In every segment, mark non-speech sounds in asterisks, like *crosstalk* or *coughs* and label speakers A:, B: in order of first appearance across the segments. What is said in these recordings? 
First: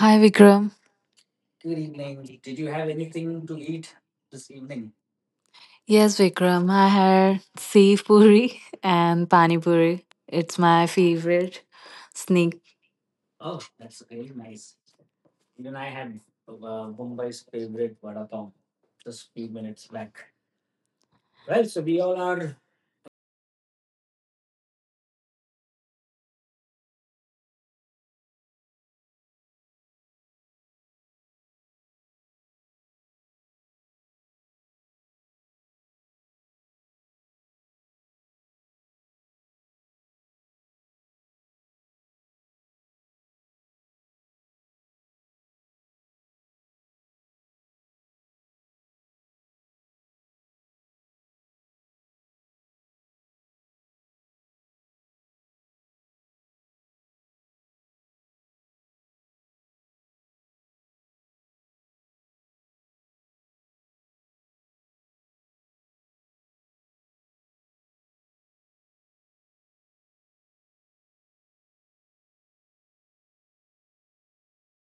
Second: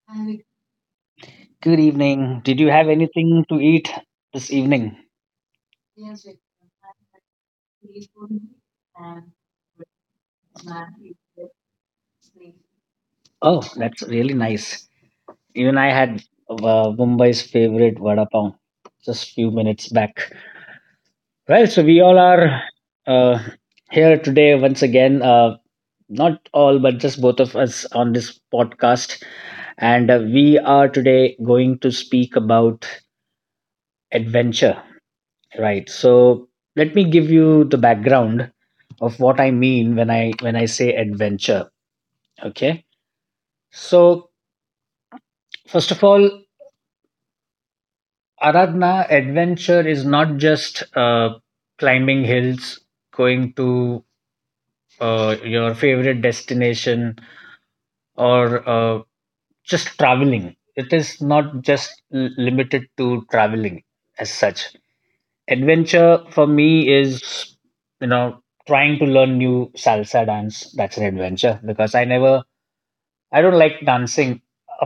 A: Hi Vikram.
B: good evening. Did you have anything to eat this evening?
A: Yes, Vikram. I had Sev Puri *laughs* and Pani Puri. It's my favorite snack.
B: Oh, that's really nice. Even I had uh, Mumbai's favorite vada pav just few minutes back. Well, so we all are uh, here today once again. Not all, but just both of us on this podcast, and we are today going to speak about adventure. Right. So let me give you the background of what I mean when I say adventure. Okay. So first of all, Aradhna, adventure is not just climbing hills, going to your favorite destination, or just traveling. It is not just limited to traveling as such. Adventure for me is you know trying to learn new salsa dance. That's an adventure because I don't like dancing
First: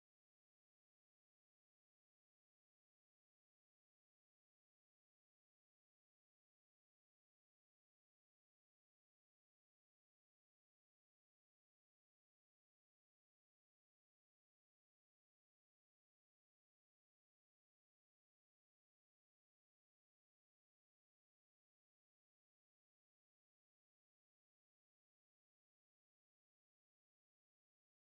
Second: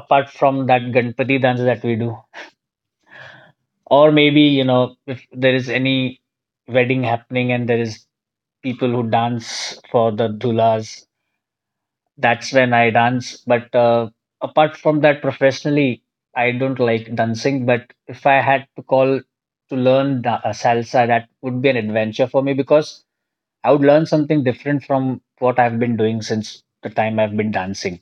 B: apart from that ganpati dance that we do, or maybe, you know, if there is any wedding happening and there is people who dance for the dulas, that's when I dance. But apart from that, professionally I don't like dancing. But if I had to call to learn salsa, that would be an adventure for me because I would learn something different from what I've been doing since the time I've been dancing.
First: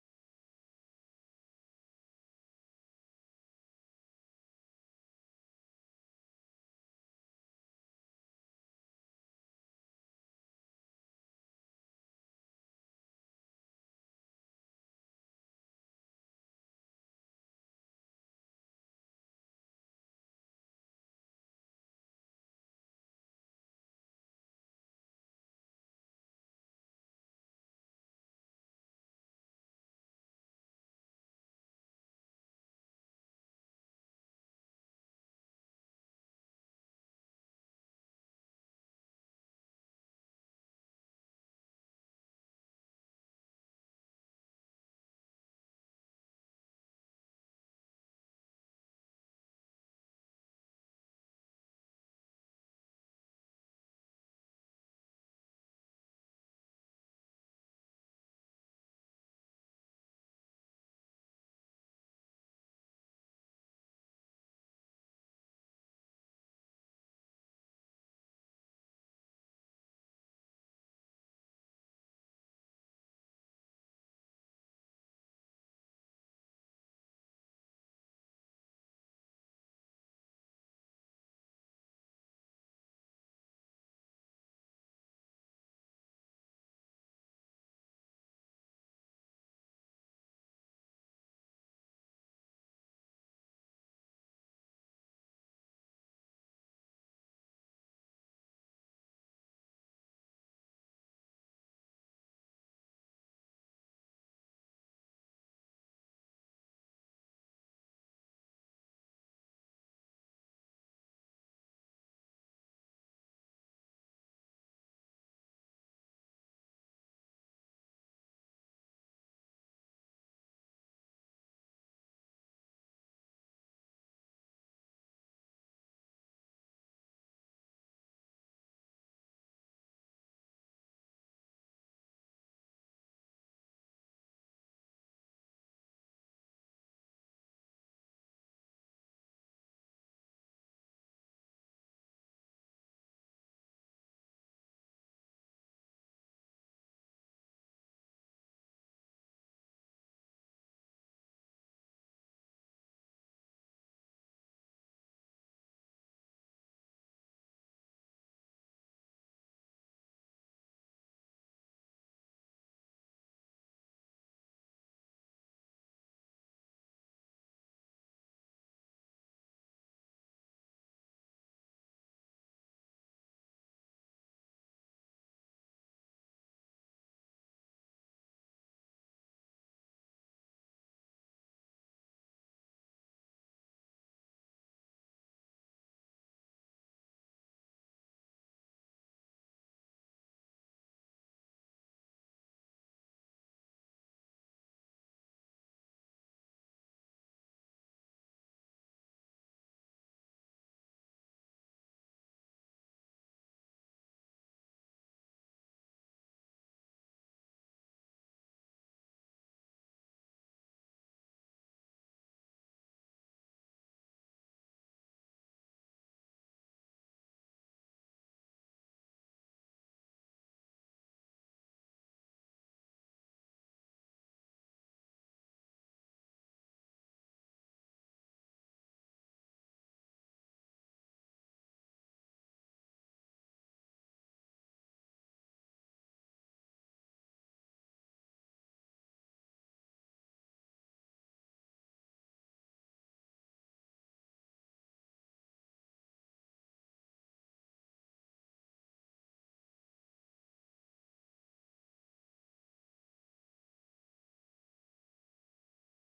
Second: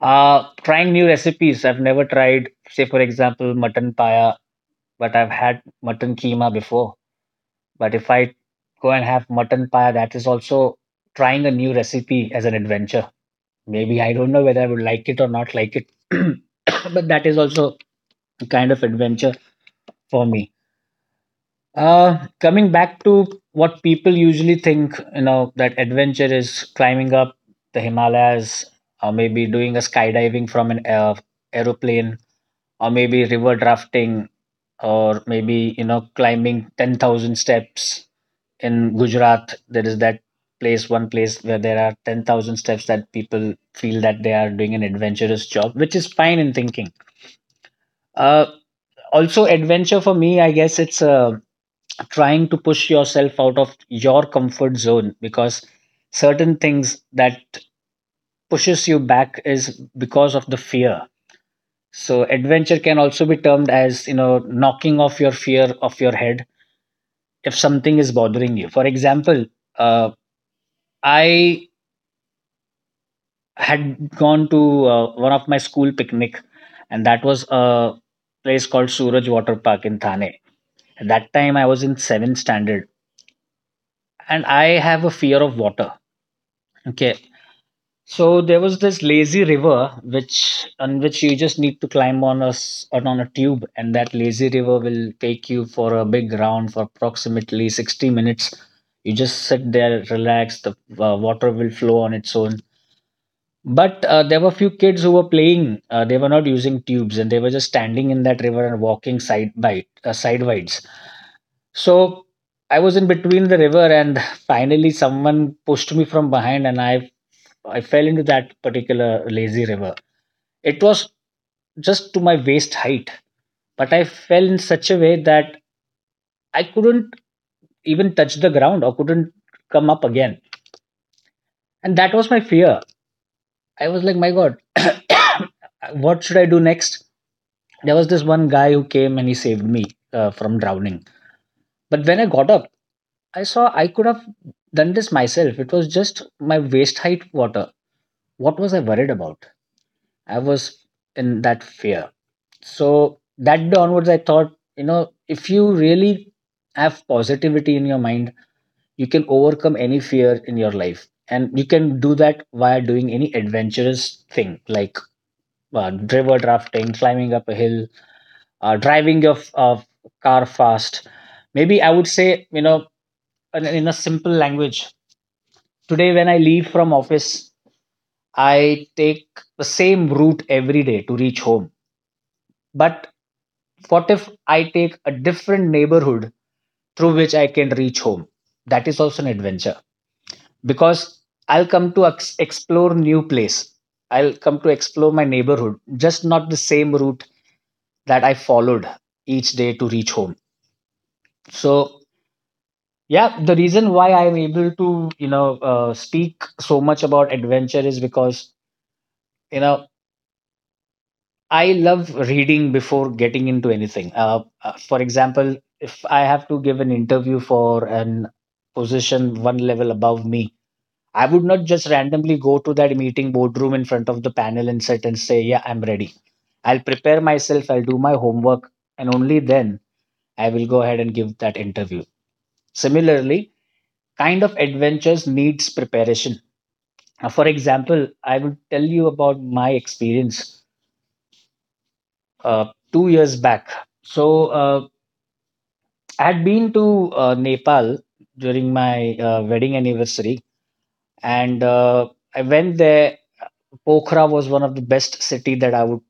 B: Trying new recipes. I've never tried, say, for example, mutton paya, but I've had mutton keema before. But if I go and have mutton paya, that is also trying a new recipe as an adventure. Maybe I don't know whether I would like it or not like it, *clears throat* but that is also a kind of adventure for me. Coming back to what people usually think, you know, that adventure is climbing up the Himalayas, or maybe doing a skydiving from an aeroplane, or maybe river rafting, or maybe, you know, climbing 10,000 steps in Gujarat. There is that place, one place where there are 10,000 steps that people feel that they are doing an adventurous job, which is fine in thinking. Uh, Also, adventure for me, I guess it's a trying to push yourself out of your comfort zone because certain things that pushes you back is because of the fear. So adventure can also be termed as, you know, knocking off your fear of your head if something is bothering you. For example, uh, I had gone to one of my school picnic, and that was a place called Suraj Water Park in Thane. At that time I was in 7th standard, and I have a fear of water. Okay. So there was this lazy river which on which you just need to climb on a s- on a tube, and that lazy river will take you for a big round for approximately 60 minutes. You just sit there, relax. The water will flow on its own. But there were few kids who were playing. They were not using tubes, and they were just standing in that river and walking side by sideways. So I was in between the river, and *laughs* finally someone pushed me from behind, and I fell into that particular lazy river. It was just to my waist height, but I fell in such a way that I couldn't even touch the ground or couldn't come up again. And that was my fear. I was like, my God, *coughs* what should I do next? There was this one guy who came and he saved me from drowning. But when I got up, I saw I could have done this myself. It was just my waist height water. What was I worried about? I was in that fear. So that day onwards, I thought, you know, if you really have positivity in your mind, you can overcome any fear in your life. And you can do that via doing any adventurous thing like river drafting, climbing up a hill, uh, driving your car fast. Maybe I would say, you know, in a simple language, today when I leave from office, I take the same route every day to reach home. But what if I take a different neighborhood through which I can reach home. That is also an adventure because I'll come to explore new place. I'll come to explore my neighborhood, just not the same route that I followed each day to reach home. So yeah, the reason why I'm able to speak so much about adventure is because, you know, I love reading before getting into anything. For example, if I have to give an interview for an position one level above me, I would not just randomly go to that meeting boardroom in front of the panel and sit and say, yeah, I'm ready. I'll prepare myself, I'll do my homework, and only then I will go ahead and give that interview. Similarly, kind of adventures needs preparation. For example, I will tell you about my experience uh, 2 years back. So I had been to Nepal during my wedding anniversary, and I went there. Pokhara was one of the best city that I would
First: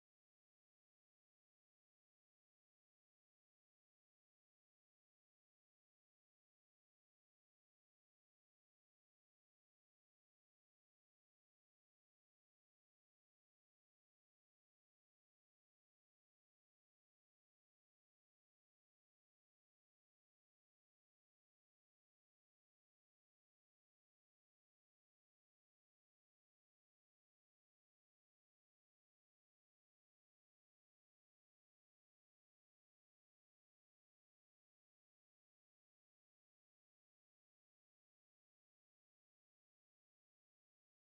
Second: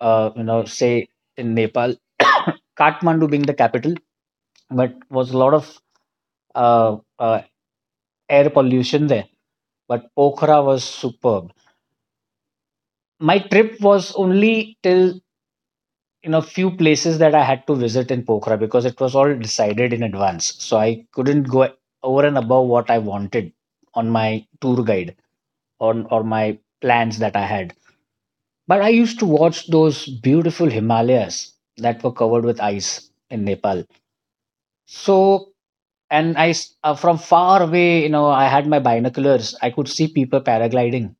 B: you know say in Nepal. *coughs* Kathmandu being the capital, but was a lot of uh, uh, air pollution there. But Pokhara was superb. My trip was only till, you know, few places that I had to visit in Pokhara because it was all decided in advance, so I couldn't go over and above what I wanted on my tour guide on or my plans that I had. But I used to watch those beautiful Himalayas that were covered with ice in Nepal. So, from far away, you know, I had my binoculars. I could see people paragliding.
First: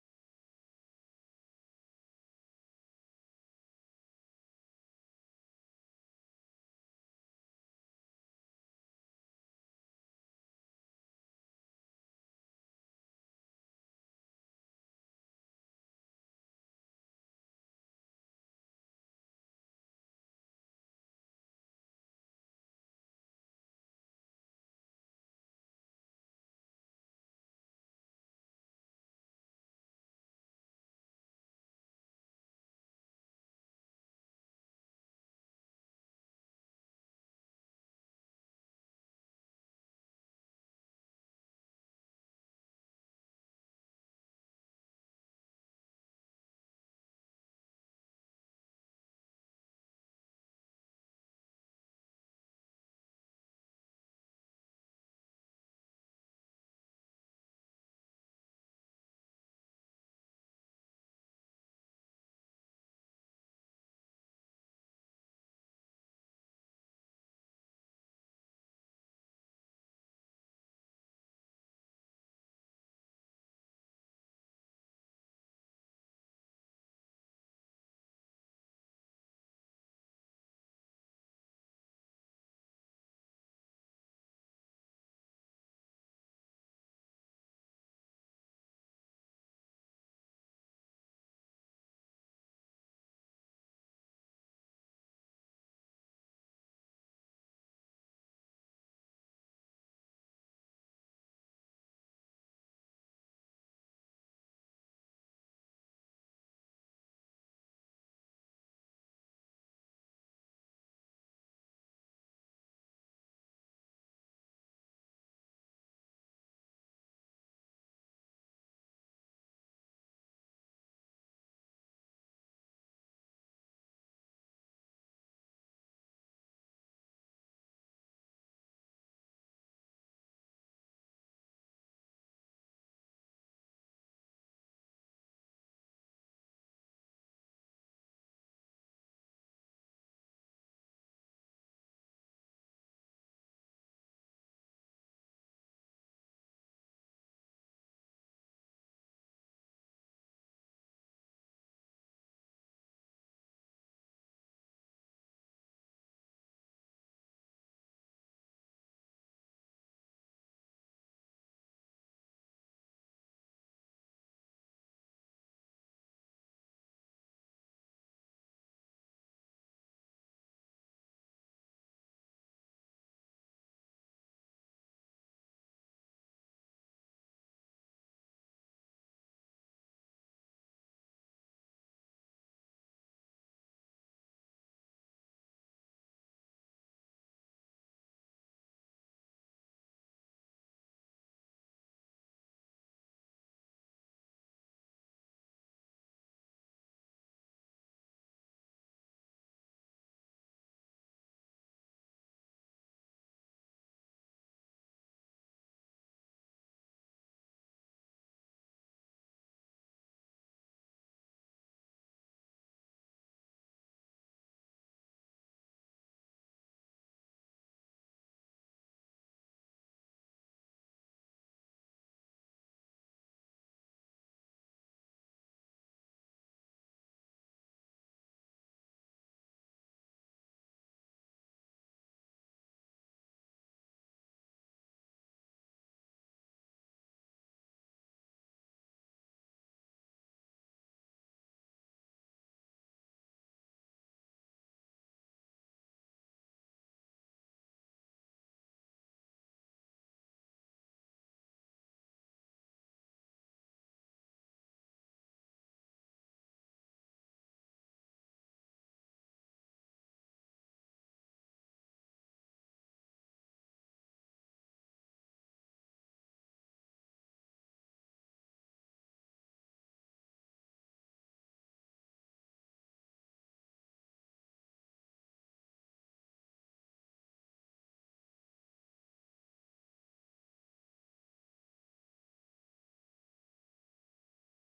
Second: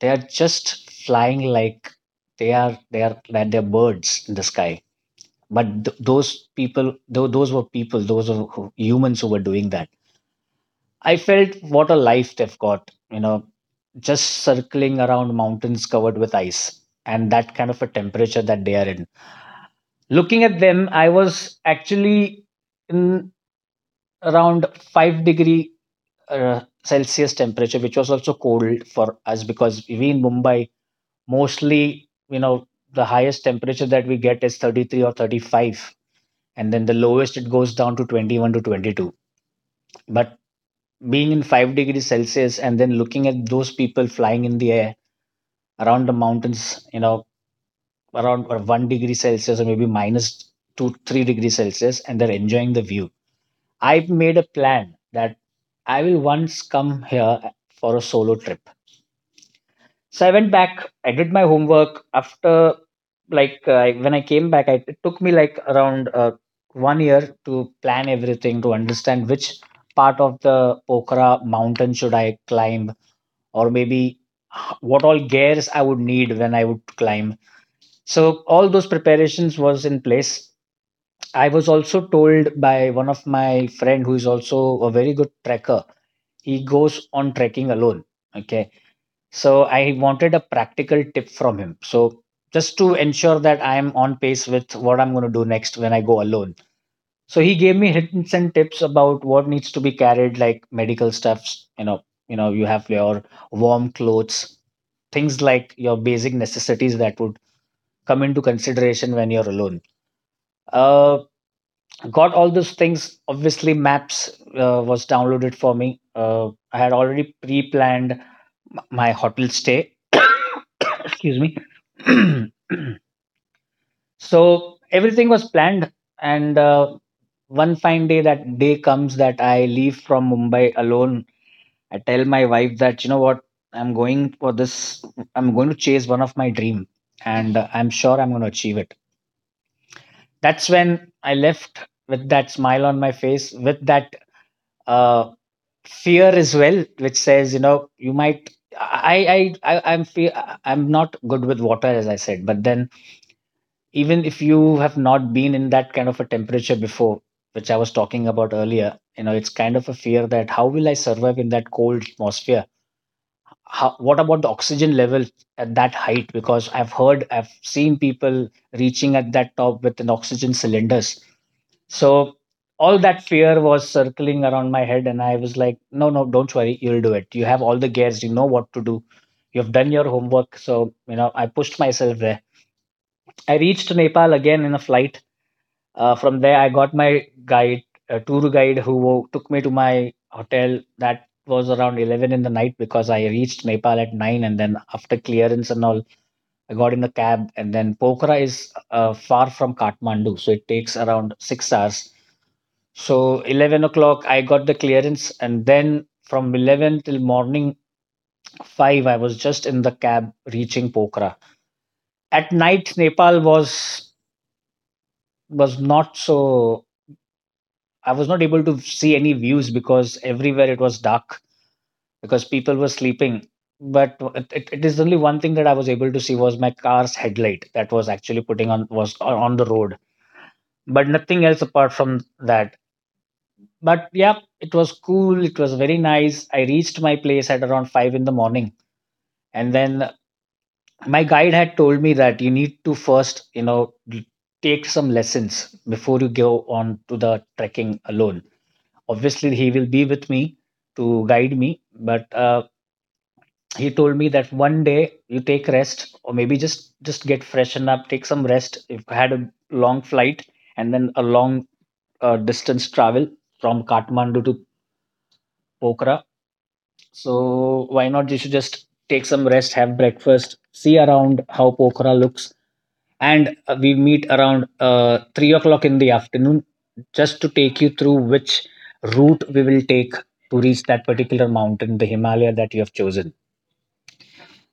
B: They are just flying like they are, that they're birds in the sky. But th- those people, though, those were people, those were who- humans who were doing that. I felt what a life they've got, you know, just circling around mountains covered with ice and that kind of a temperature that they are in. Looking at them, I was actually in around 5 degree Celsius temperature, which was also cold for us because we in Mumbai mostly, you know, the highest temperature that we get is 33 or 35, and then the lowest it goes down to 21 to 22. But being in 5 degrees Celsius and then looking at those people flying in the air around the mountains, you know, around or 1 degree Celsius or maybe minus 2 3 degrees Celsius, and they're enjoying the view, I've made a plan that I will once come here for a solo trip. So I went back, I did my homework. After, like, when I came back, I, it took me like around 1 year to plan everything, to understand which part of the Pokhara mountain should I climb, or maybe what all gears I would need when I would climb. So all those preparations was in place. I was also told by one of my friend who is also a very good trekker. He goes on trekking alone. Okay. So I wanted a practical tip from him. So just to ensure that I am on pace with what I'm going to do next when I go alone. So he gave me hints and tips about what needs to be carried, like medical stuffs, you know, you have your warm clothes, things like your basic necessities that would come into consideration when you're alone. Uh, got all those things. Obviously, maps was downloaded for me. I had already pre-planned my hotel stay. *coughs* Excuse me. *clears throat* So everything was planned, and one fine day, that day comes that I leave from Mumbai alone. I tell my wife that, you know what, I'm going for this, I'm going to chase one of my dream, and I'm sure I'm going to achieve it. That's when I left with that smile on my face, with that uh, fear as well, which says, you know, you might. I I I I'm fe- I'm not good with water as I said. But then, even if you have not been in that kind of a temperature before, which I was talking about earlier, you know, it's kind of a fear that how will I survive in that cold atmosphere? How, what about the oxygen level at that height? Because I've heard, I've seen people reaching at that top with an oxygen cylinders. So all that fear was circling around my head, and I was like, no, no, don't worry, you'll do it. You have all the gears, you know what to do. You've done your homework. So, you know, I pushed myself there. I reached Nepal again in a flight from there, I got my guide, a tour guide, who took me to my hotel. That was around 11 in the night because I reached Nepal at 9. And then after clearance and all, I got in a cab. And then Pokhara is far from Kathmandu. So it takes around 6 hours. So 11 o'clock, I got the clearance. And then from 11 till morning 5, I was just in the cab reaching Pokhara. At night, Nepal was not so, I was not able to see any views because everywhere it was dark because people were sleeping. But it is only one thing that I was able to see was my car's headlight that was actually putting on was on the road, but nothing else apart from that. But yeah, it was cool. It was very nice. I reached my place at around five in the morning, and then my guide had told me that you need to first, take some lessons before you go on to the trekking alone. Obviously, he will be with me to guide me, but he told me that one day you take rest or maybe just get freshen up, take some rest. If I had a long flight and then a long distance travel from Kathmandu to Pokhara, so why not you should just take some rest, have breakfast, see around how Pokhara looks, and we meet around 3 o'clock in the afternoon just to take you through which route we will take to reach that particular mountain, the Himalaya that you have chosen.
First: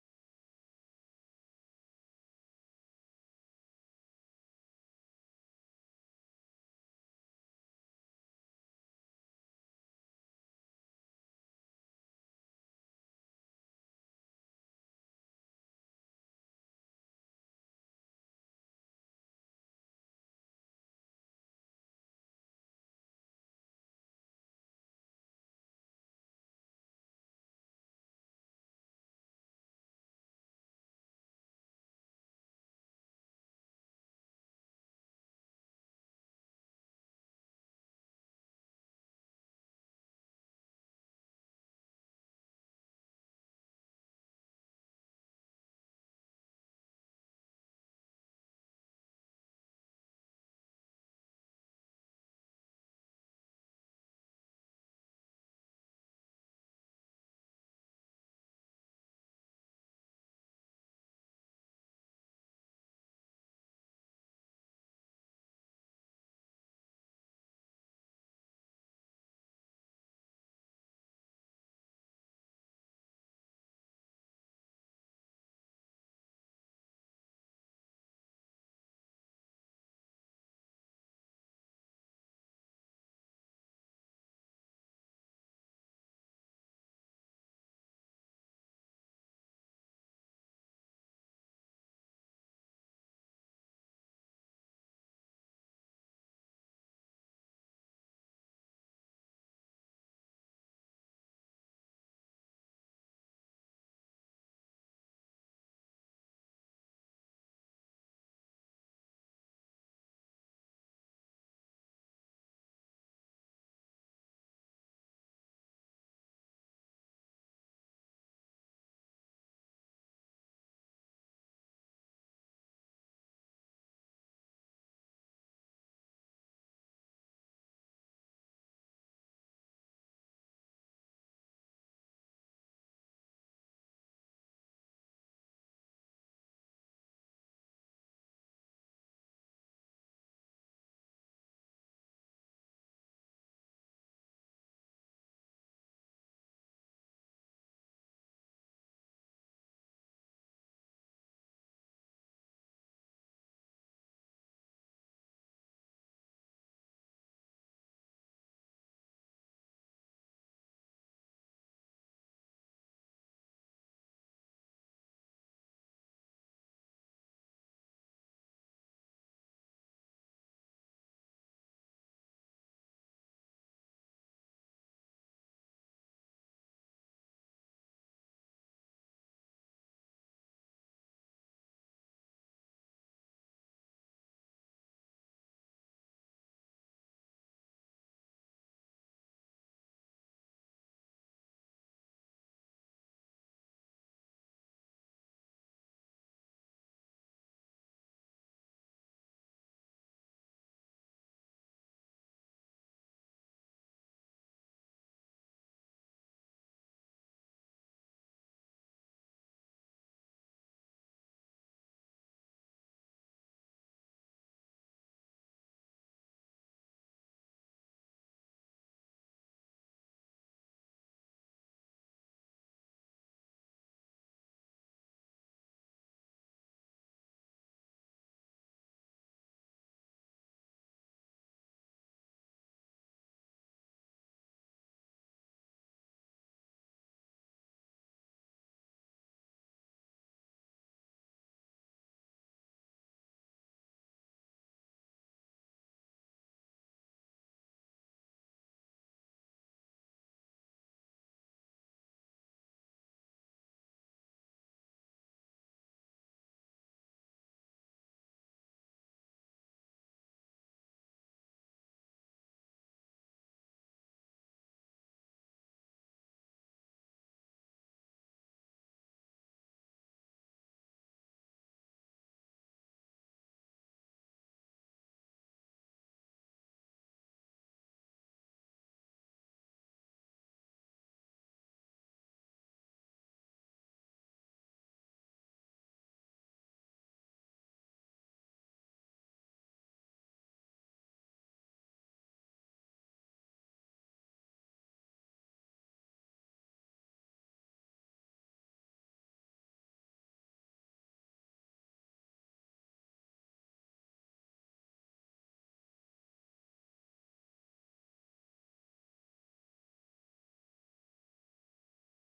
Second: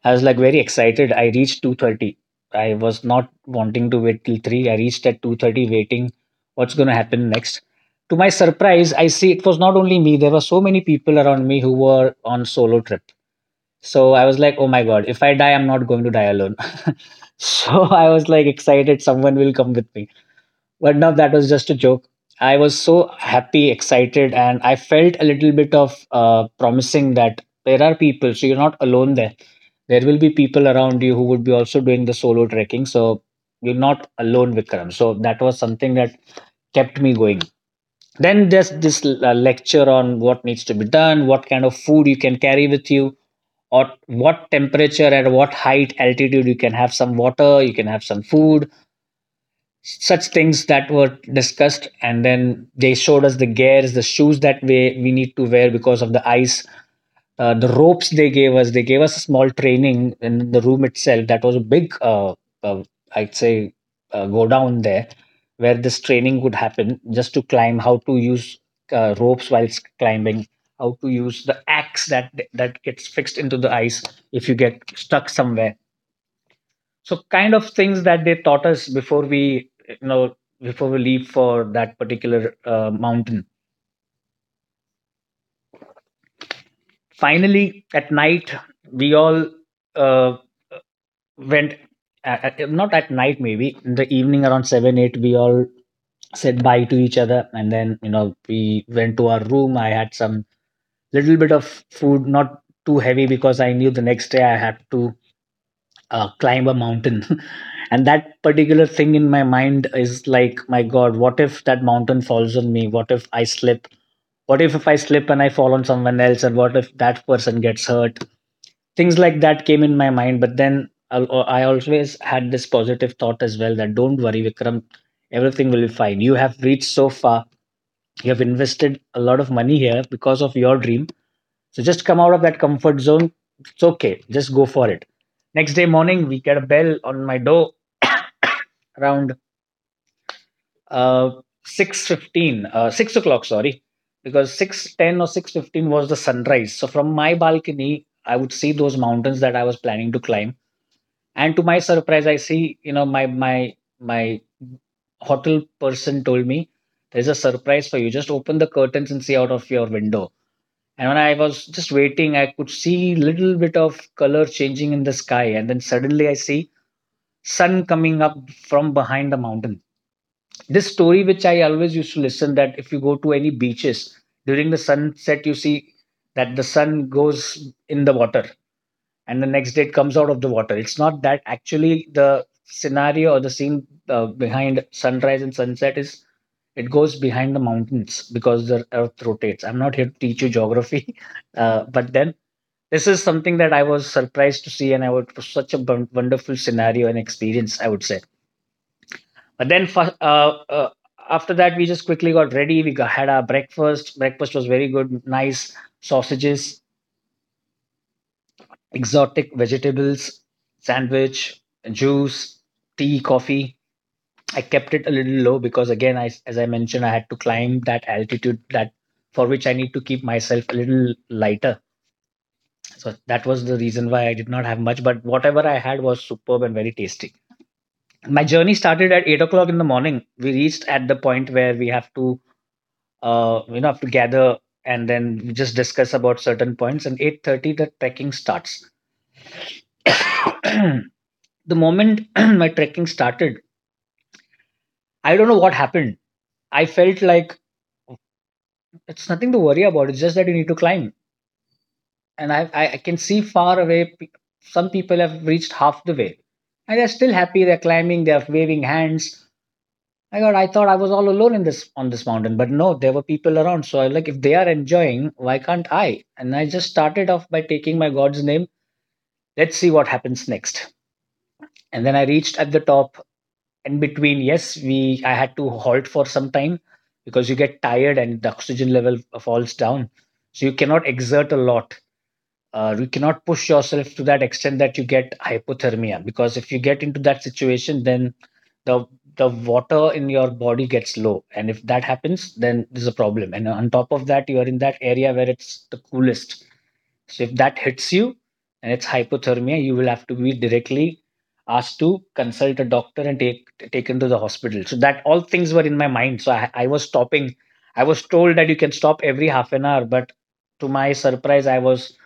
B: I was like very excited. I reached 2:30. I was not wanting to wait till 3. I reached at 2:30 waiting what's going to happen next. To my surprise, I see it was not only me. There were so many people around me who were on solo trip. So I was like, oh my God, if I die, I'm not going to die alone. *laughs* So I was like excited someone will come with me. But now that was just a joke. I was so happy, excited, and I felt a little bit of promising that there are people, so you're not alone there. There will be people around you who would be also doing the solo trekking. So you're not alone, Vikram. So that was something that kept me going. Then there's this lecture on what needs to be done, what kind of food you can carry with you, or what temperature at what height altitude you can have some water, you can have some food. Such things that were discussed, and then they showed us the gears, the shoes that we need to wear because of the ice, the ropes. They gave us a small training in the room itself. That was a big, uh, I'd say, go down there where this training would happen, just to climb, how to use ropes whilst climbing, how to use the axe that gets fixed into the ice if you get stuck somewhere. So kind of things that they taught us before we, before we leave for that particular mountain. Finally, at night, we all uh, went, not at night, maybe in the evening around 7 8 we all said bye to each other, and then we went to our room. I had some little bit of food, not too heavy, because I knew the next day I had to climb a mountain. *laughs* And that particular thing in my mind is like, my God, what if that mountain falls on me? What if I slip? What if I slip and I fall on someone else, and what if that person gets hurt? Things like that came in my mind, but then I'll, I always had this positive thought as well, that don't worry Vikram, everything will be fine. You have reached so far. You have invested a lot of money here because of your dream. So just come out of that comfort zone. It's okay, just go for it. Next day morning, we get a bell on my door around uh 6:15, 6 o'clock, sorry, because 6:10 or 6:15 was the sunrise, so from my balcony I would see those mountains that I was planning to climb. And to my surprise, I see, you know, my hotel person told me, there's a surprise for you. Just open the curtains and see out of your window. And when I was just waiting, I could see little bit of color changing in the sky, and then suddenly I see sun coming up from behind the mountain. This story, which I always used to listen, that if you go to any beaches during the sunset, you see that the sun goes in the water and the next day it comes out of the water. It's not that. Actually, the scenario or the scene behind sunrise and sunset is it goes behind the mountains because the earth rotates. I'm not here to teach you geography. *laughs* But then this is something that I was surprised to see, and I would it was such a wonderful scenario and experience, I would say. But then after that, we just quickly got ready. We had our breakfast. Breakfast was very good, nice sausages, exotic vegetables, sandwich, juice, tea, coffee. I kept it a little low because, again, I, as I mentioned, I had to climb that altitude that for which I need to keep myself a little lighter. So that was the reason why I did not have much. But whatever I had was superb and very tasty. My journey started at 8 o'clock in the morning. We reached at the point where we have to, you know, have to, gather, and then we just discuss about certain points. And 8:30, the trekking starts. *clears throat* The moment *clears throat* my trekking started, I don't know what happened. I felt like it's nothing to worry about. It's just that you need to climb, and I can see far away. Some people have reached half the way, and they're still happy. They're climbing. They're waving hands. My God, I thought I was all alone in this, on this mountain, but no, there were people around. So I like, if they are enjoying, why can't I? And I just started off by taking my God's name. Let's see what happens next. And then I reached at the top. In between, yes, we I had to halt for some time because you get tired and the oxygen level falls down, so you cannot exert a lot. You cannot push yourself to that extent that you get hypothermia, because if you get into that situation, then the water in your body gets low, and if that happens then there's a problem. And on top of that, you are in that area where it's the coolest. So if that hits you and it's hypothermia, you will have to be directly asked to consult a doctor and taken to the hospital. So that, all things were in my mind. So I was stopping. I was told that you can stop every half an hour, but to my surprise, I was,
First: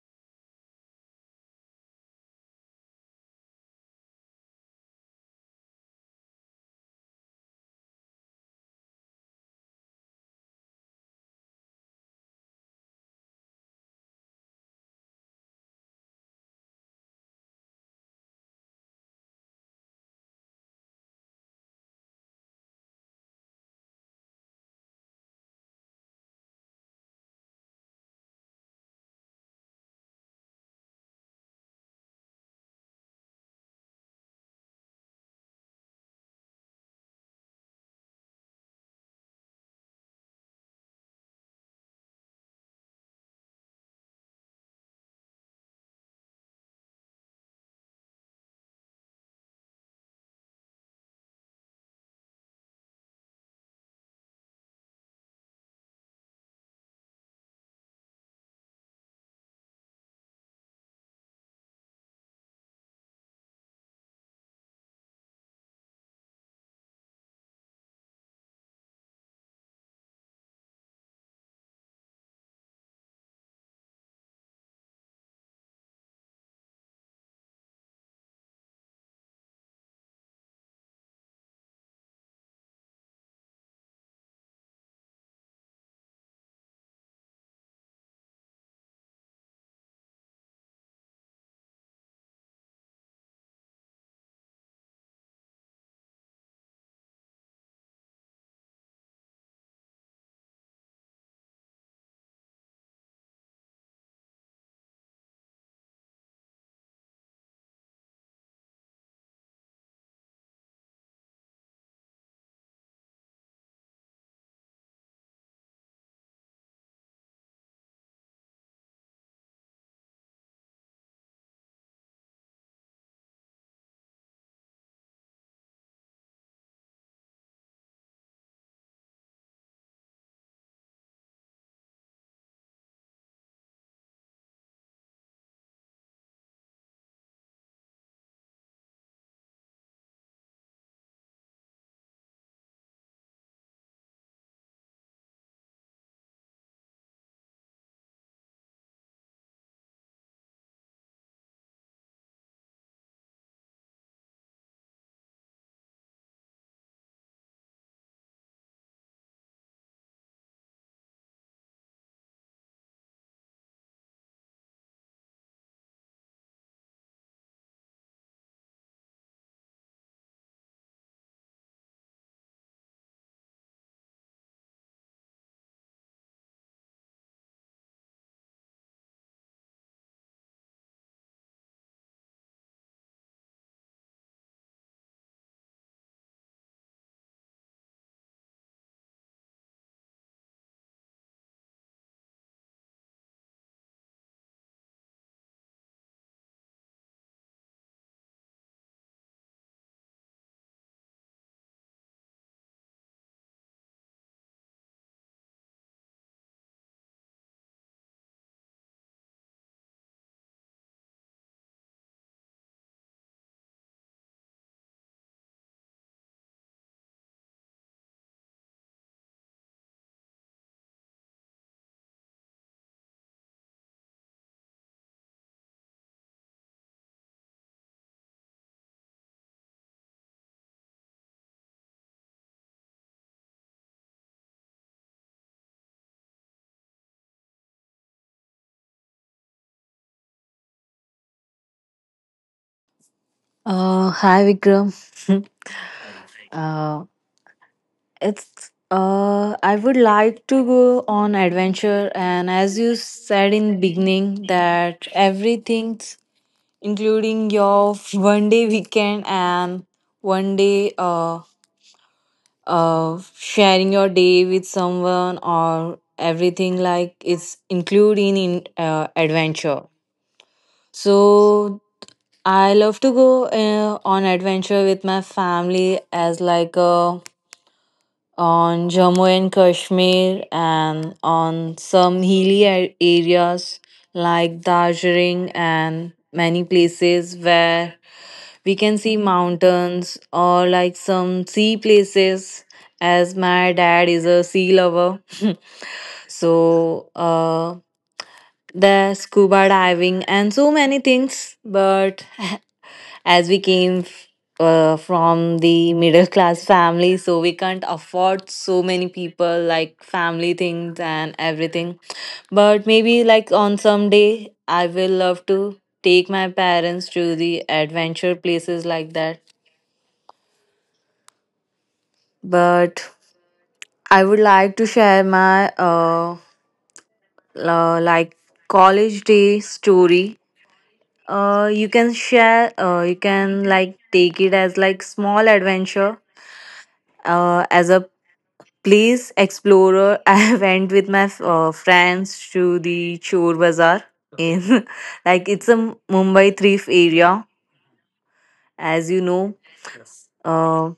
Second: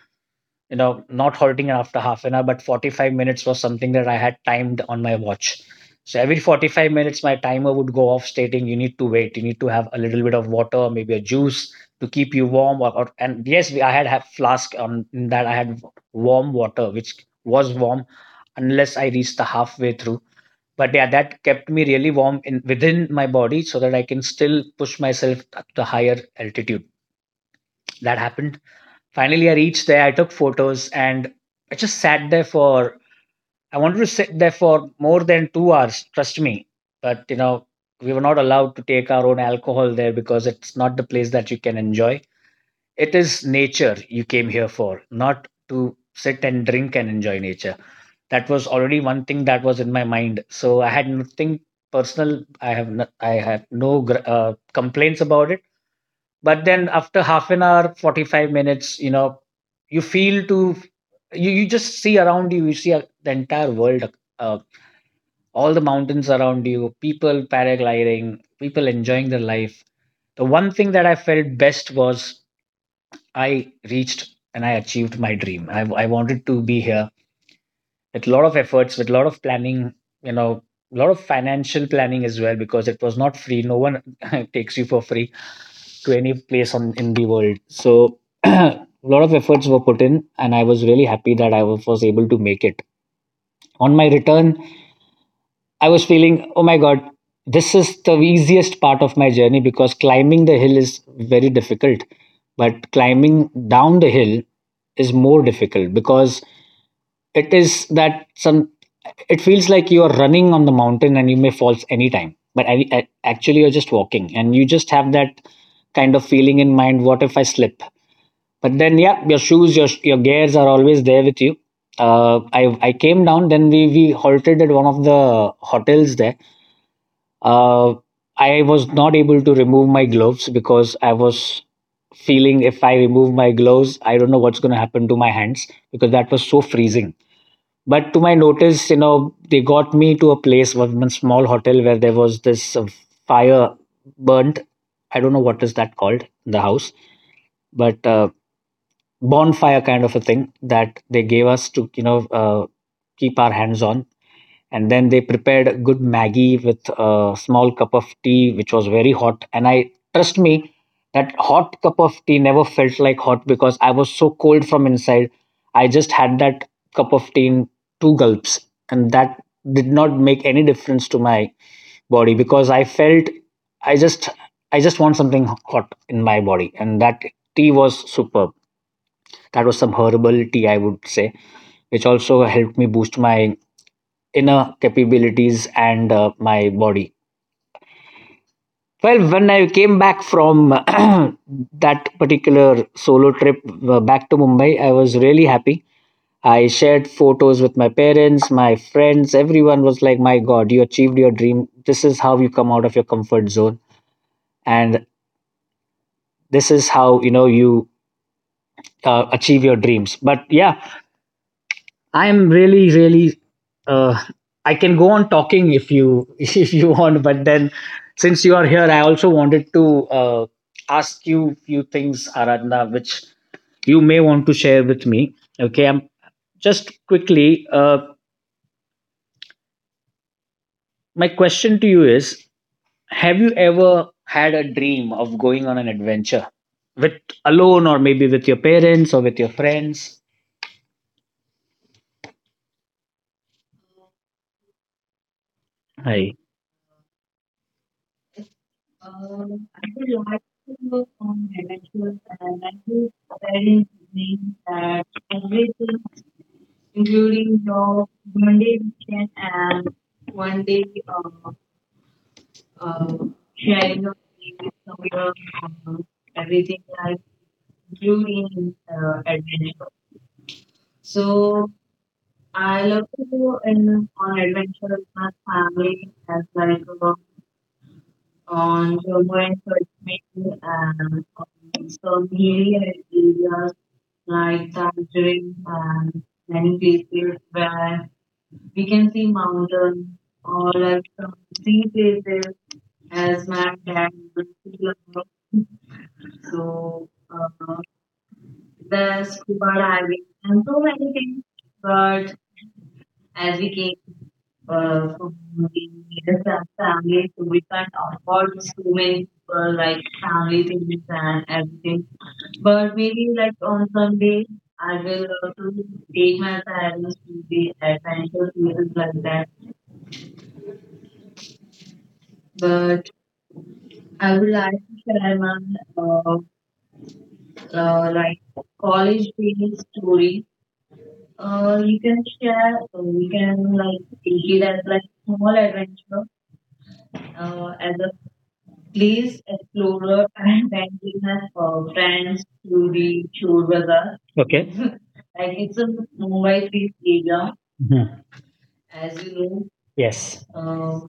B: not halting after half an hour, but 45 minutes was something that I had timed on my watch. So every 45 minutes, my timer would go off, stating you need to wait, you need to have a little bit of water, maybe a juice, to keep you warm. Or, and yes, I had have flask on, in that I had warm water, which was warm, unless I reached the halfway through. But yeah, that kept me really warm in, within my body, so that I can still push myself up to higher altitude. That happened. Finally, I reached there. I took photos, and I just sat there for, I wanted to sit there for more than 2 hours, trust me. But, you know, we were not allowed to take our own alcohol there because it's not the place that you can enjoy. It is nature you came here for, not to sit and drink and enjoy nature. That was already one thing that was in my mind. So I had nothing personal. I have no complaints about it, but then after half an hour, 45 minutes, you feel to you just see around you, you see the entire world, uh, all the mountains around you, people paragliding, people enjoying their life. The one thing that I felt best was I reached and I achieved my dream. I wanted to be here with a lot of efforts, with a lot of planning, you know a lot of financial planning as well, because it was not free. No one *laughs* takes you for free to any place on in the world. So *clears throat* a lot of efforts were put in, and I was really happy that I was able to make it. On my return, I was feeling, oh my god, this is the easiest part of my journey, because climbing the hill is very difficult, but climbing down the hill is more difficult, because it is that some it feels like you are running on the mountain and you may fall anytime, but actually you're just walking and you just have that kind of feeling in mind, what if I slip. But then, yeah, your shoes, your gears are always there with you. I came down, then we halted at one of the hotels there. Uh, I was not able to remove my gloves, because I was feeling if I remove my gloves, I don't know what's going to happen to my hands, because that was so freezing. But to my notice, you know, they got me to a place, one small hotel where there was this fire burnt. I don't know what is that called, the house, but bonfire kind of a thing that they gave us to keep our hands on. And then they prepared a good maggie with a small cup of tea, which was very hot, and I, trust me, that hot cup of tea never felt like hot, because I was so cold from inside. I just had that cup of tea in two gulps, and that did not make any difference to my body, because I felt I just, I just want something hot in my body. And that tea was superb. That was some herbal tea, I would say, which also helped me boost my inner capabilities and my body. Well, when I came back from *clears throat* that particular solo trip, back to Mumbai, I was really happy. I shared photos with my parents, my friends, everyone was like, my god, you achieved your dream. This is how you come out of your comfort zone, and this is how, you achieve your dreams. But yeah, I'm really, really. Uh, I can go on talking if you *laughs* if you want, but then since you are here, I also wanted to ask you few things, Aradhana, which you may want to share with me. Okay, I'm just quickly. My question to you is: have you ever had a dream of going on an adventure with alone, or maybe with your parents or with your friends?
A: Hi Vikram. *laughs*
B: Hi.
A: uh, it's I would like to go on adventure, and as you said in
B: Parents
A: beginning,
B: means
A: that
B: that
A: everything,
B: everything,
A: including
B: including
A: your
B: your
A: one day
B: Monday
A: weekend
B: weekend
A: and
B: and
A: one
B: one day
A: day
B: uh,
A: of sharing your
B: sharing
A: day with
B: your
A: someone, or
B: um,
A: everything
B: everything,
A: like
B: like
A: it's including in in
B: including
A: uh, adventure.
B: adventure. So
A: So I
B: I
A: love
B: love
A: to
B: to
A: go
B: go in
A: on
B: on
A: adventure
B: adventure
A: with my
B: with
A: family,
B: family,
A: as
B: as
A: like
B: like
A: on
B: on
A: Jammu
B: Roman
A: and
B: cooking
A: Kashmir and
B: and
A: on
B: on
A: some
B: some
A: hilly
B: hilly areas
A: areas, like
B: like
A: Darjeeling
B: Darjeeling
A: and
B: and
A: many
B: many places
A: places where
B: where
A: we
B: we
A: can
B: can
A: see
B: see mountains
A: mountains,
B: or
A: or
B: like
A: like some
B: sea
A: sea
B: places
A: places, as
B: as
A: my
B: man.
A: dad is a sea lover. *laughs* So,
B: So the
A: the
B: scuba
A: scuba
B: diving
A: diving and
B: and so
A: so many
B: many things.
A: things.
B: But
A: But *laughs* as
B: as
A: we
B: we
A: came
B: came uh,
A: from the middle
B: as
A: class family,
B: families,
A: so
B: so
A: we
B: we
A: can't
B: can't
A: afford
B: afford so
A: so many
B: many
A: people,
B: people, like
A: like family
B: family things
A: things and
B: and
A: everything.
B: everything. But
A: But
B: maybe
A: maybe
B: like
A: like
B: on
A: on some
B: Sunday,
A: day, I
B: I
A: will
B: will
A: love to
B: take
A: take
B: my
A: my
B: parents
A: parents
B: to
A: to
B: the
A: the adventure
B: adventure places
A: places
B: like
A: like
B: that.
A: that.
B: But
A: But I
B: I would
A: would
B: like
A: like to
B: to
A: share
B: tell my
A: my
B: uh,
A: uh
B: like
A: like
B: college
A: college day
B: days story.
A: story.
B: You
A: You
B: can
A: can
B: share,
A: share. You
B: you can
A: can
B: like
A: like
B: take
A: take
B: it
A: it
B: as
A: as
B: like
A: like
B: small
A: small
B: adventure,
A: adventure.
B: as
A: As
B: a
A: a
B: place.
A: place explorer, *laughs* I went with my
B: Have friends
A: friends to
B: who we
A: the Chor
B: toured with
A: Bazaar
B: us. Okay.
A: in *laughs*
B: Like
A: like, it's
B: it's
A: a
B: a
A: Mumbai
B: Mumbai street
A: thrift
B: area.
A: area,
B: Mhm.
A: as
B: As
A: you
B: you
A: know.
B: know. Yes.
A: Um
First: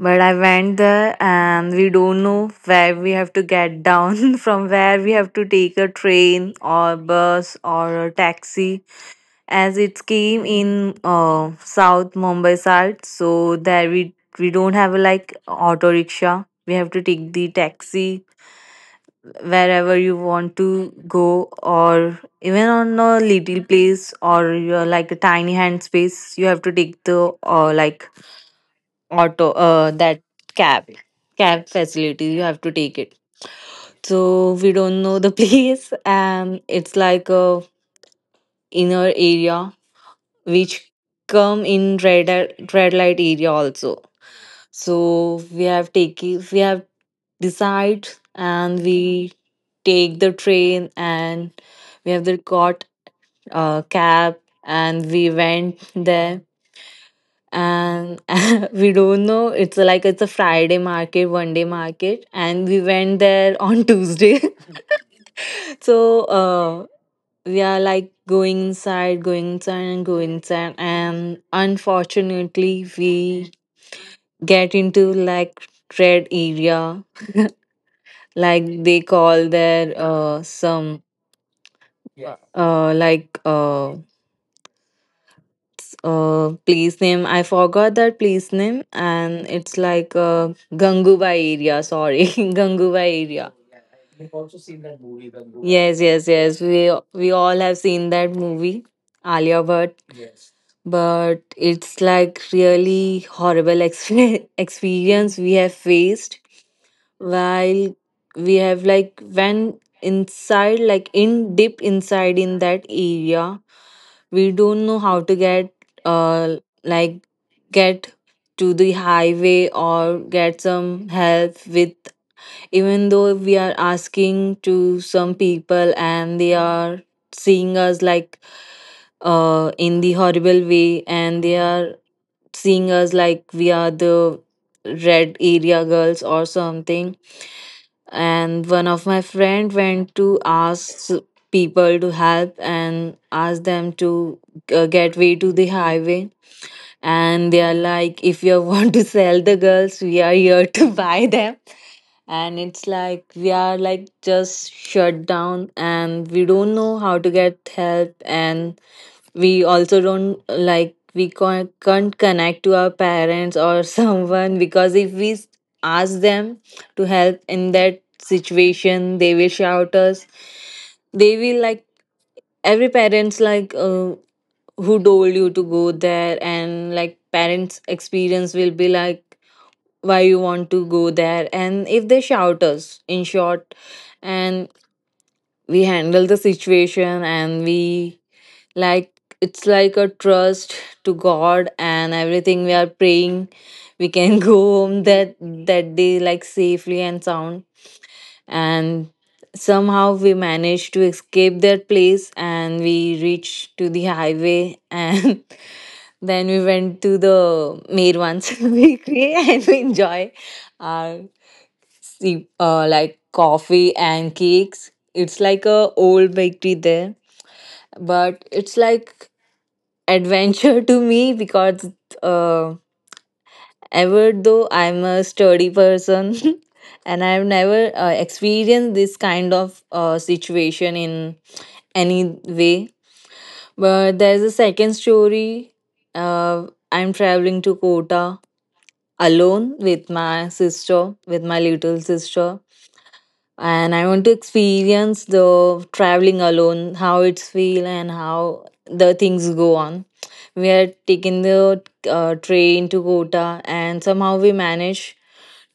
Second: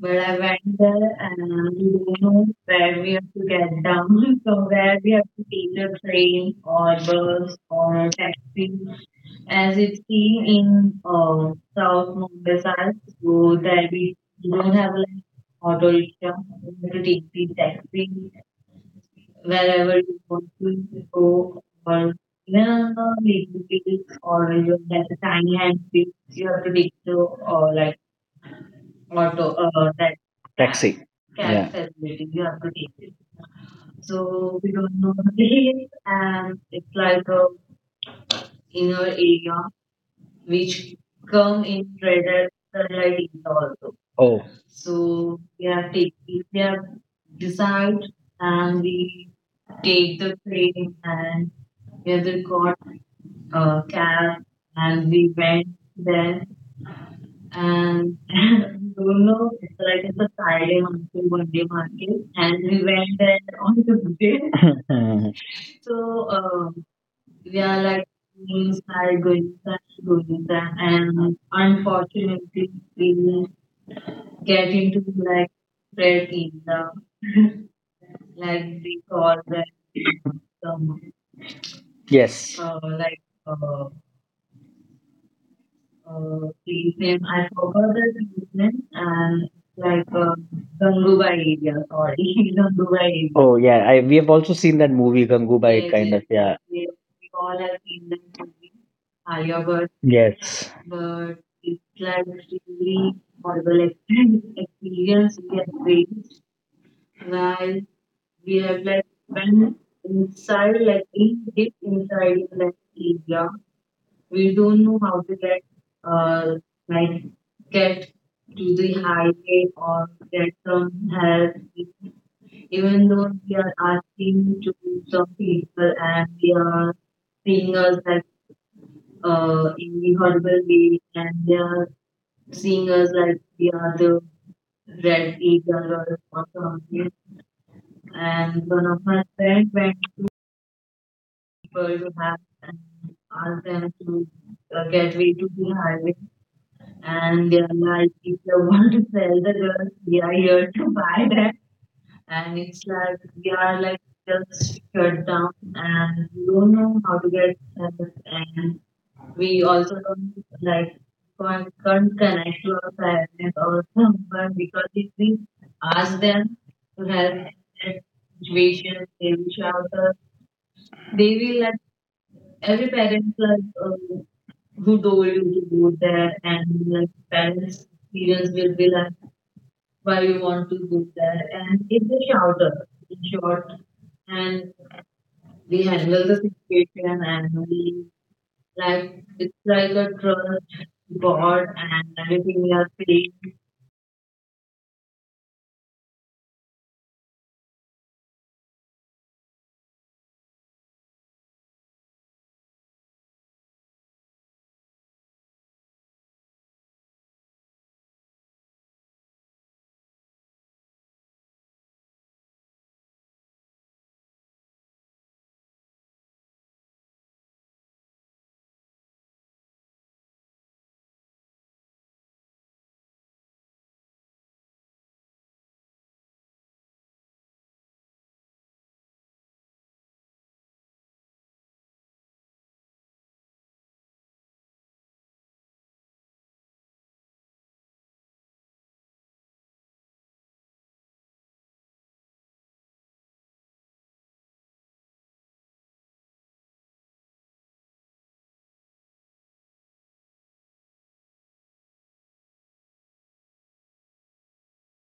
B: But
A: I
B: I
A: went
B: went there
A: there, and
B: and
A: we
B: we
A: don't
B: don't know
A: know where
B: where
A: we
B: we have
A: have to
B: to get
A: get down, *laughs*
B: down, *laughs* from
A: from
B: where
A: where
B: we
A: we
B: have
A: have
B: to
A: to
B: take
A: take a
B: the
A: train
B: train
A: or
B: or bus
A: bus or
B: or
A: a
B: taxi.
A: taxi.
B: As
A: As
B: it
A: it
B: seen
A: came in
B: in South
A: South Mumbai
B: Mumbai side,
A: side, so
B: so that
A: there we
B: we
A: we don't
B: don't have
A: have
B: like
A: like
B: auto
A: auto
B: rickshaw,
A: rickshaw. We
B: we
A: have
B: have
A: to
B: to take
A: take
B: the
A: the
B: taxi
A: taxi wherever
B: wherever
A: you want to go,
B: go, or
A: or even
B: even
A: on a little place,
B: or
A: or you
B: your
A: like a tiny
B: tiny hand
A: hand
B: you,
A: space. You
B: you
A: have
B: have
A: to
B: to take
A: take
B: to
A: the
B: or like
A: like auto
B: auto
A: that cab,
B: taxi.
A: cab
B: Yeah,
A: facility
B: facility.
A: you
B: Yeah.
A: have to take it.
B: So
A: So we don't know the *laughs*
B: nowadays,
A: place,
B: and it's
A: it's like
B: like a
A: a
B: inner
A: inner
B: area
A: area which
B: which come
A: come
B: in
A: in
B: traded
A: red light area also.
B: also. Oh.
A: So
B: So we
A: we
B: have
A: have
B: decide
A: decide,
B: and
A: and
B: we
A: we take
B: take,
A: the train,
B: and
A: and
B: we
A: we have the
B: have got
A: got
B: a
A: a
B: cab
A: cab,
B: and
A: and
B: we
A: we
B: went
A: went
B: there.
A: there.
B: And
A: And
B: *laughs*
A: *laughs* we
B: I don't
A: don't
B: know,
A: know,
B: it's
A: it's
B: like
A: like
B: it's
A: it's
B: a
A: a
B: Friday
A: Friday
B: on the
A: market,
B: one
A: one day market,
B: and
A: and
B: we
A: we
B: went
A: went
B: there
A: there
B: on
A: on *laughs* Tuesday.
B: the market.
A: *laughs* So
B: *laughs* We
A: we
B: are
A: are
B: like
A: like going
B: going
A: inside,
B: inside,
A: going inside,
B: going
A: and going
B: inside,
A: inside,
B: going
A: and
B: inside, and
A: unfortunately we
B: unfortunately
A: get
B: we
A: into like red
B: get into
A: area.
B: like
A: *laughs*
B: red
A: Like
B: tea.
A: they call
B: *laughs*
A: there some
B: Like we call that
A: uh like
B: um,
A: uh
B: *laughs* yes.
A: place name, I forgot that place name, and
B: Tea name.
A: it's
B: I
A: like
B: forgot that.
A: Gangubai area,
B: And
A: sorry,
B: like
A: *laughs* Gangubai area.
B: *laughs* Gangubai area. Oh
A: Yes,
B: yeah,
A: yes,
B: I, we
A: yes,
B: have
A: we
B: also seen
A: we
B: that
A: all
B: movie
A: have seen
B: Gangubai. Yes,
A: that
B: kind, yes, of,
A: movie,
B: yes, yeah. we,
A: Alia
B: we all
A: Bhatt.
B: have seen that movie,
A: But
B: Alia
A: it's
B: Bhatt.
A: like
B: Yes.
A: really
B: But
A: horrible
B: it's like
A: *laughs*
B: really
A: experience we have
B: horrible
A: faced
B: experience
A: while
B: waste
A: we have like, when
B: while we
A: inside,
B: have
A: like in
B: been
A: deep inside in
B: inside,
A: that
B: like in
A: area.
B: deep inside,
A: We don't know how to get
B: we
A: uh
B: don't know
A: like
B: how to get
A: get
B: uh
A: to the
B: like
A: highway
B: get
A: or get
B: to
A: some
B: the
A: help
B: highway
A: with.
B: or get
A: Even
B: some
A: though
B: help,
A: we are asking to
B: even though
A: some
B: we are
A: people, and they
B: asking to
A: are
B: some
A: seeing
B: people
A: us
B: and
A: like
B: they are seeing us
A: in the
B: like
A: horrible way, and they are
B: in the horrible
A: seeing
B: way,
A: us
B: and
A: like
B: they
A: we
B: are
A: are the
B: seeing us
A: red
B: like
A: area
B: the
A: girls or something.
B: red eagle or
A: And one of my friend went to
B: one of
A: ask
B: my friends
A: people to help, and ask
B: people
A: them
B: who have
A: to get way to the
B: to
A: highway.
B: get way to
A: And they
B: the
A: are
B: highway.
A: like, if you *laughs* want to sell
B: And
A: the
B: they are
A: girls,
B: like,
A: we are
B: the
A: here to
B: want to
A: *laughs* buy
B: sell the
A: them.
B: girls we are
A: And
B: here
A: it's
B: to
A: like,
B: buy them.
A: we are like
B: And
A: just
B: it's like
A: shut
B: we
A: down,
B: are like
A: and we don't know how
B: scared
A: to get help.
B: and we don't
A: And
B: know how to get.
A: we also don't like, we
B: We
A: can't,
B: also
A: can't connect to
B: like
A: our parents
B: can't,
A: or *laughs*
B: can't connect
A: someone, because if we
B: sadness or
A: ask
B: comfort,
A: them
B: because
A: to
B: if we
A: help in that
B: ask them to
A: situation,
B: help
A: they will shout us.
B: situation,
A: They will like,
B: shelter,
A: every
B: they
A: parents
B: will let
A: like
B: every
A: who
B: parent
A: told you to
B: like,
A: go there, and
B: who
A: like
B: told you to
A: parents
B: go there,
A: experience
B: and
A: will be
B: like
A: like,
B: parents
A: why you
B: experience
A: want
B: will be
A: to
B: like,
A: go there? And if
B: why
A: they
B: you want
A: shout
B: to go
A: us in
B: there? And
A: short.
B: it's a shelter.
A: And
B: In short,
A: we handle the
B: and
A: situation, and
B: we handle
A: we
B: the situation,
A: like,
B: and
A: it's
B: we
A: like a trust
B: like
A: to
B: it's
A: God
B: like a
A: and
B: trust
A: everything. We are praying
B: God. And
A: we can *laughs* go
B: like,
A: home
B: they
A: that, that day, like safely and sound. And somehow we managed to escape that place, and we reached to the highway. And *laughs* then we went to the Mirwan's bakery *laughs* and we enjoy our coffee and cakes. It's like a old bakery there. But it's like adventure to me, because uh, ever though I'm a sturdy person, *laughs* and I've never experienced this kind of situation in any way. But there's a second story. I'm traveling to Kota alone with my sister, with my little sister, and I want to experience the traveling alone, how it's feel and how the things go on. We had taken the train to Kota, and somehow we managed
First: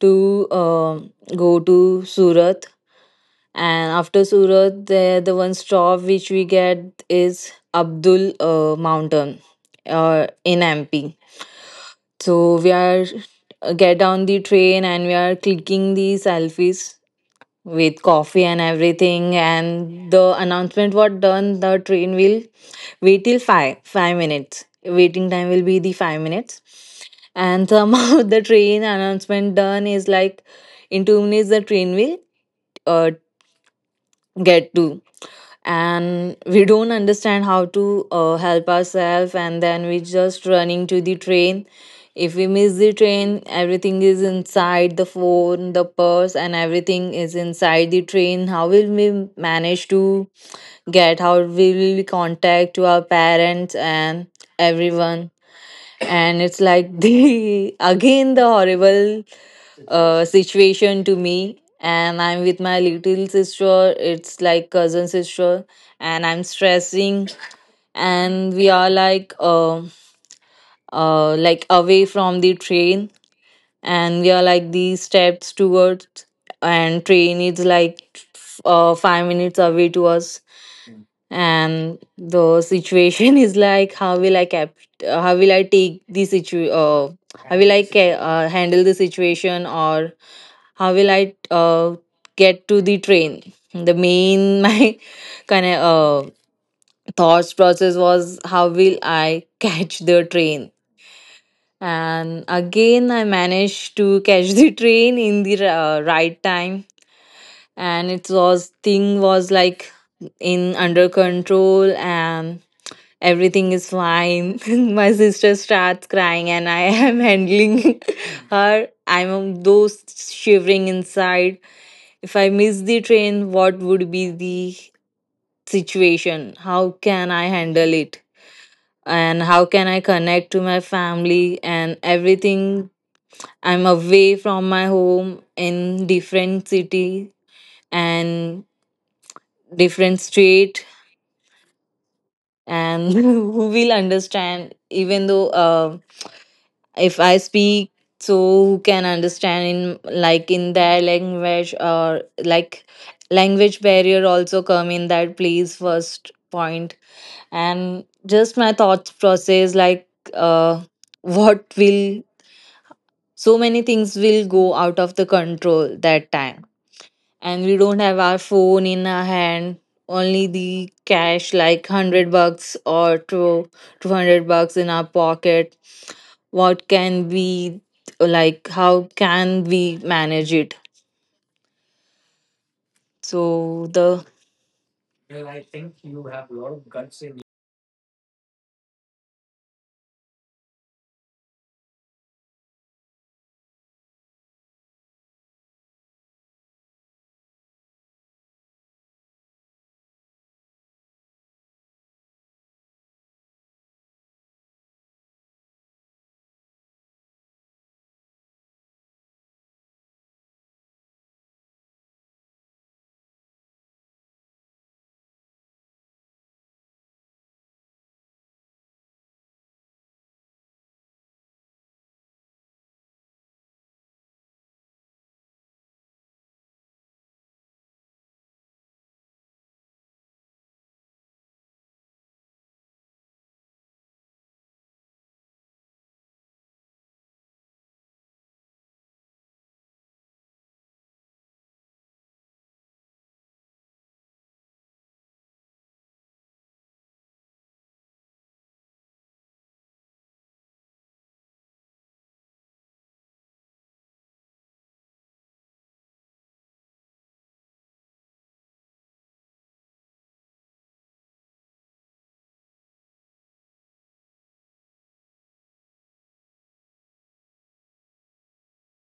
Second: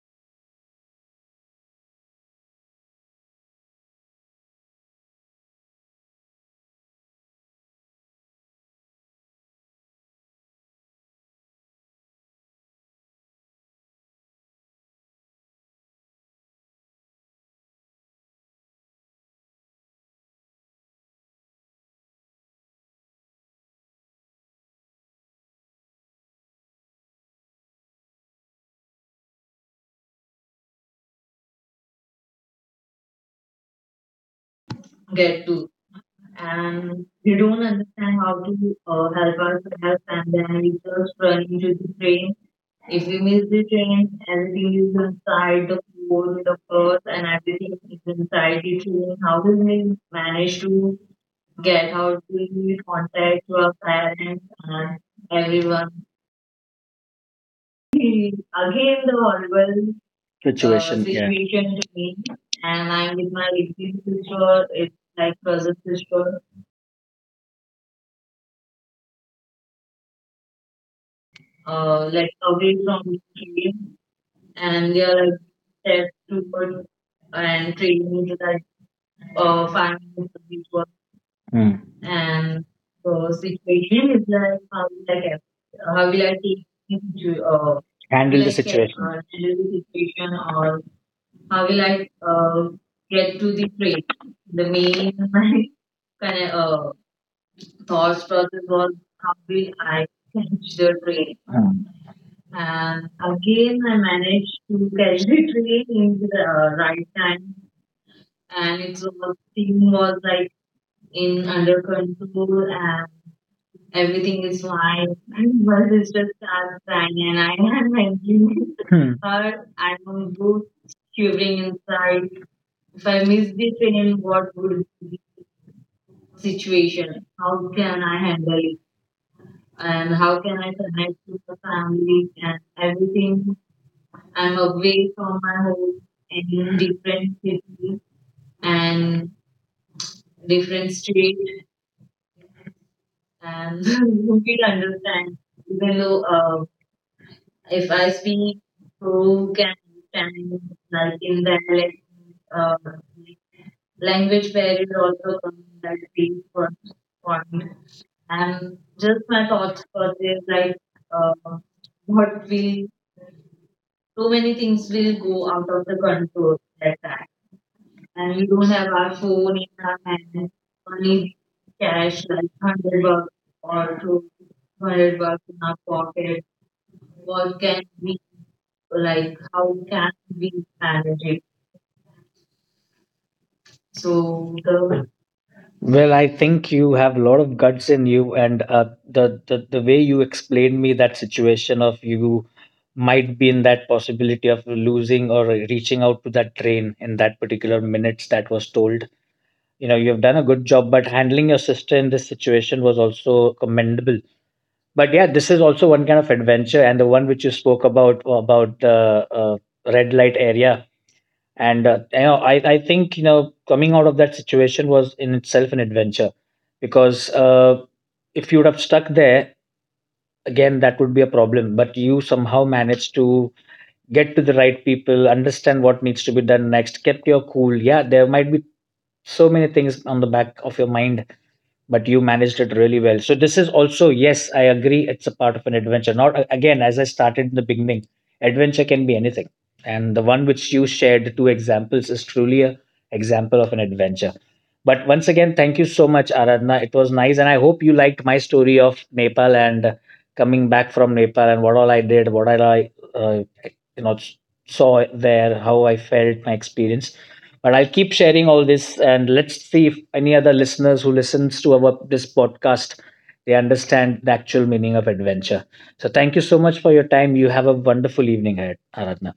A: to go to Surat. And after Surat, the one stop which we get is Abdul Mountain in MP. So we are get down the train, and we are clicking the selfies with coffee and everything. And the announcement was done, the train will wait till five minutes. Waiting time will be the 5 minutes. And somehow *laughs* the train announcement done is like, in 2 minutes the train will uh, get
B: get
A: to.
B: to. And
A: And
B: they
A: we
B: don't
A: don't understand
B: understand
A: how
B: how to
A: to
B: help
A: help
B: us help,
A: ourselves, and
B: and
A: then
B: then we
A: we
B: just
A: just
B: run
A: running to
B: into
A: the
B: the train.
A: train. If
B: If
A: we
B: we
A: miss
B: miss
A: the
B: the
A: train,
B: train,
A: everything
B: everything
A: is
B: is
A: inside,
B: inside
A: the
B: the food,
A: phone, the
B: the purse,
A: purse, and
B: and everything
A: everything
B: is
A: is inside
B: inside
A: the
B: the train.
A: train. How
B: How
A: will
B: did we
A: we manage
B: manage
A: to
B: to
A: get?
B: get
A: How
B: out
A: we will we
B: the
A: contact
B: contact
A: to
B: to
A: our
B: our parents
A: parents and
B: and everyone?
A: everyone? And it's like,
B: *laughs* Again,
A: the *laughs* again, the
B: the horrible
A: horrible
B: Situation, yeah. situation
A: situation to
B: to me,
A: me.
B: and
A: And I'm
B: I'm
A: with
B: with my
A: my
B: little
A: little sister,
B: sister, it's
A: it's
B: my
A: like
B: cousin
A: cousin sister.
B: sister,
A: And I'm stressing, and we are
B: like
A: like away
B: away
A: from
B: from
A: the
B: me.
A: train. And
B: And they
A: we are
B: are like
A: like these
B: their
A: steps
B: food
A: towards.
B: and
A: And train
B: training
A: is
B: to that
A: like
B: fun.
A: 5 minutes away to us.
B: Mm. And
A: And the situation *laughs*
B: vision is
A: is
B: like
A: like,
B: how
A: how
B: will
A: will
B: I,
A: I cap- how
B: how we
A: will I
B: like
A: take the situ
B: to
A: how
B: handle
A: will
B: the
A: I
B: like get
A: ca-
B: situation.
A: handle the situation?
B: Or
A: Or how
B: how
A: will
B: will
A: I
B: I,
A: get
B: get to
A: to
B: the
A: the
B: train.
A: train? The
B: The main
A: main *laughs* my
B: *laughs* like,
A: kind
B: kind of
A: of thoughts
B: thoughts was
A: process was, how will
B: I
A: I *laughs* catch the
B: considered.
A: train?
B: Mm. And
A: And
B: again
A: again, I
B: I managed
A: managed
B: to
A: to *laughs*
B: catch
A: catch
B: the
A: the
B: train
A: train in
B: in
A: the
B: the right
A: right
B: time,
A: time. And
B: and
A: it
B: its
A: was
B: theme
A: thing
B: was
A: was
B: like
A: like in
B: in
A: under
B: under
A: control,
B: control and
A: and
B: everything
A: everything is
B: is fine.
A: fine.
B: And
A: *laughs*
B: my
A: My
B: sister
A: sister starts
B: starts crying
A: crying,
B: and
A: and I
B: I
A: am *laughs*
B: am angry.
A: handling
B: Hmm. *laughs*
A: *laughs* her.
B: her. I'm
A: I'm
B: both
A: those
B: shivering
A: shivering
B: inside.
A: inside.
B: If
A: If
B: I
A: I
B: miss
A: miss
B: the
A: the
B: train,
A: train,
B: what
A: what would be the
B: situation?
A: situation? How
B: How can
A: can
B: I
A: I
B: handle
A: handle
B: it?
A: it?
B: And
A: And
B: how
A: how
B: can
A: can I connect to
B: my
A: my
B: family
A: family
B: and
A: and
B: everything?
A: everything?
B: I'm
A: I'm away
B: away from
A: from
B: my
A: my
B: home
A: home,
B: and in
A: in
B: different
A: different
B: cities
A: city
B: and
A: and
B: different
A: different
B: states.
A: state.
B: And *laughs*
A: And *laughs* who
B: you will
A: will
B: understand,
A: understand,
B: even
A: even though
B: though
A: if I
B: if I
A: speak,
B: speak,
A: so who can
B: who
A: understand
B: can
A: in like
B: understand,
A: in their
B: like in
A: language, or
B: the
A: like,
B: uh,
A: language barrier also come in
B: language
A: that, please,
B: barrier also
A: first
B: comes
A: point.
B: that way for
A: And just my thought process like,
B: just my
A: uh
B: thoughts
A: *laughs*
B: process, like
A: what will,
B: uh, what will
A: so many things will go
B: so
A: out of
B: many
A: the
B: things will
A: control
B: go out
A: that
B: of the
A: time.
B: control at
A: And
B: that
A: we
B: time.
A: don't have our phone
B: And
A: in
B: we
A: our
B: don't have our
A: hand,
B: phone
A: only the
B: and
A: cash like
B: money
A: 100
B: cash
A: bucks
B: like
A: or
B: hundred
A: two,
B: bucks,
A: $200 in our pocket.
B: 100 bucks in our
A: What
B: pocket.
A: can we,
B: What can
A: like,
B: we
A: how can we
B: like? How
A: manage
B: can
A: it?
B: we manage it?
A: So the
B: So the well, I think you have a lot of guts in you, and the way you explained me that situation of you might be in that possibility of losing or reaching out to that train in that particular minutes that was told. You know, you have done a good job, but handling your sister in this situation was also commendable. But yeah, this is also one kind of adventure, and the one which you spoke about the red light area, and you know, I think you know coming out of that situation was in itself an adventure, because if you would have stuck there, again that would be a problem, but you somehow managed to get to the right people, understand what needs to be done next, kept your cool. Yeah, there might be so many things on the back of your mind, but you managed it really well. So this is also, yes, I agree, it's a part of an adventure. Not again, as I started in the beginning, adventure can be anything, and the one which you shared, the two examples, is truly a example of an adventure. But once again, thank you so much, Aradhana. It was nice, and I hope you liked my story of Nepal and coming back from Nepal and what all I did, what all I, you know saw there, how I felt, my experience. But I'll keep sharing all this, and let's see if any other listeners who listens to our this podcast, they understand the actual meaning of adventure. So thank you so much for your time. You have a wonderful evening ahead, Aradhana.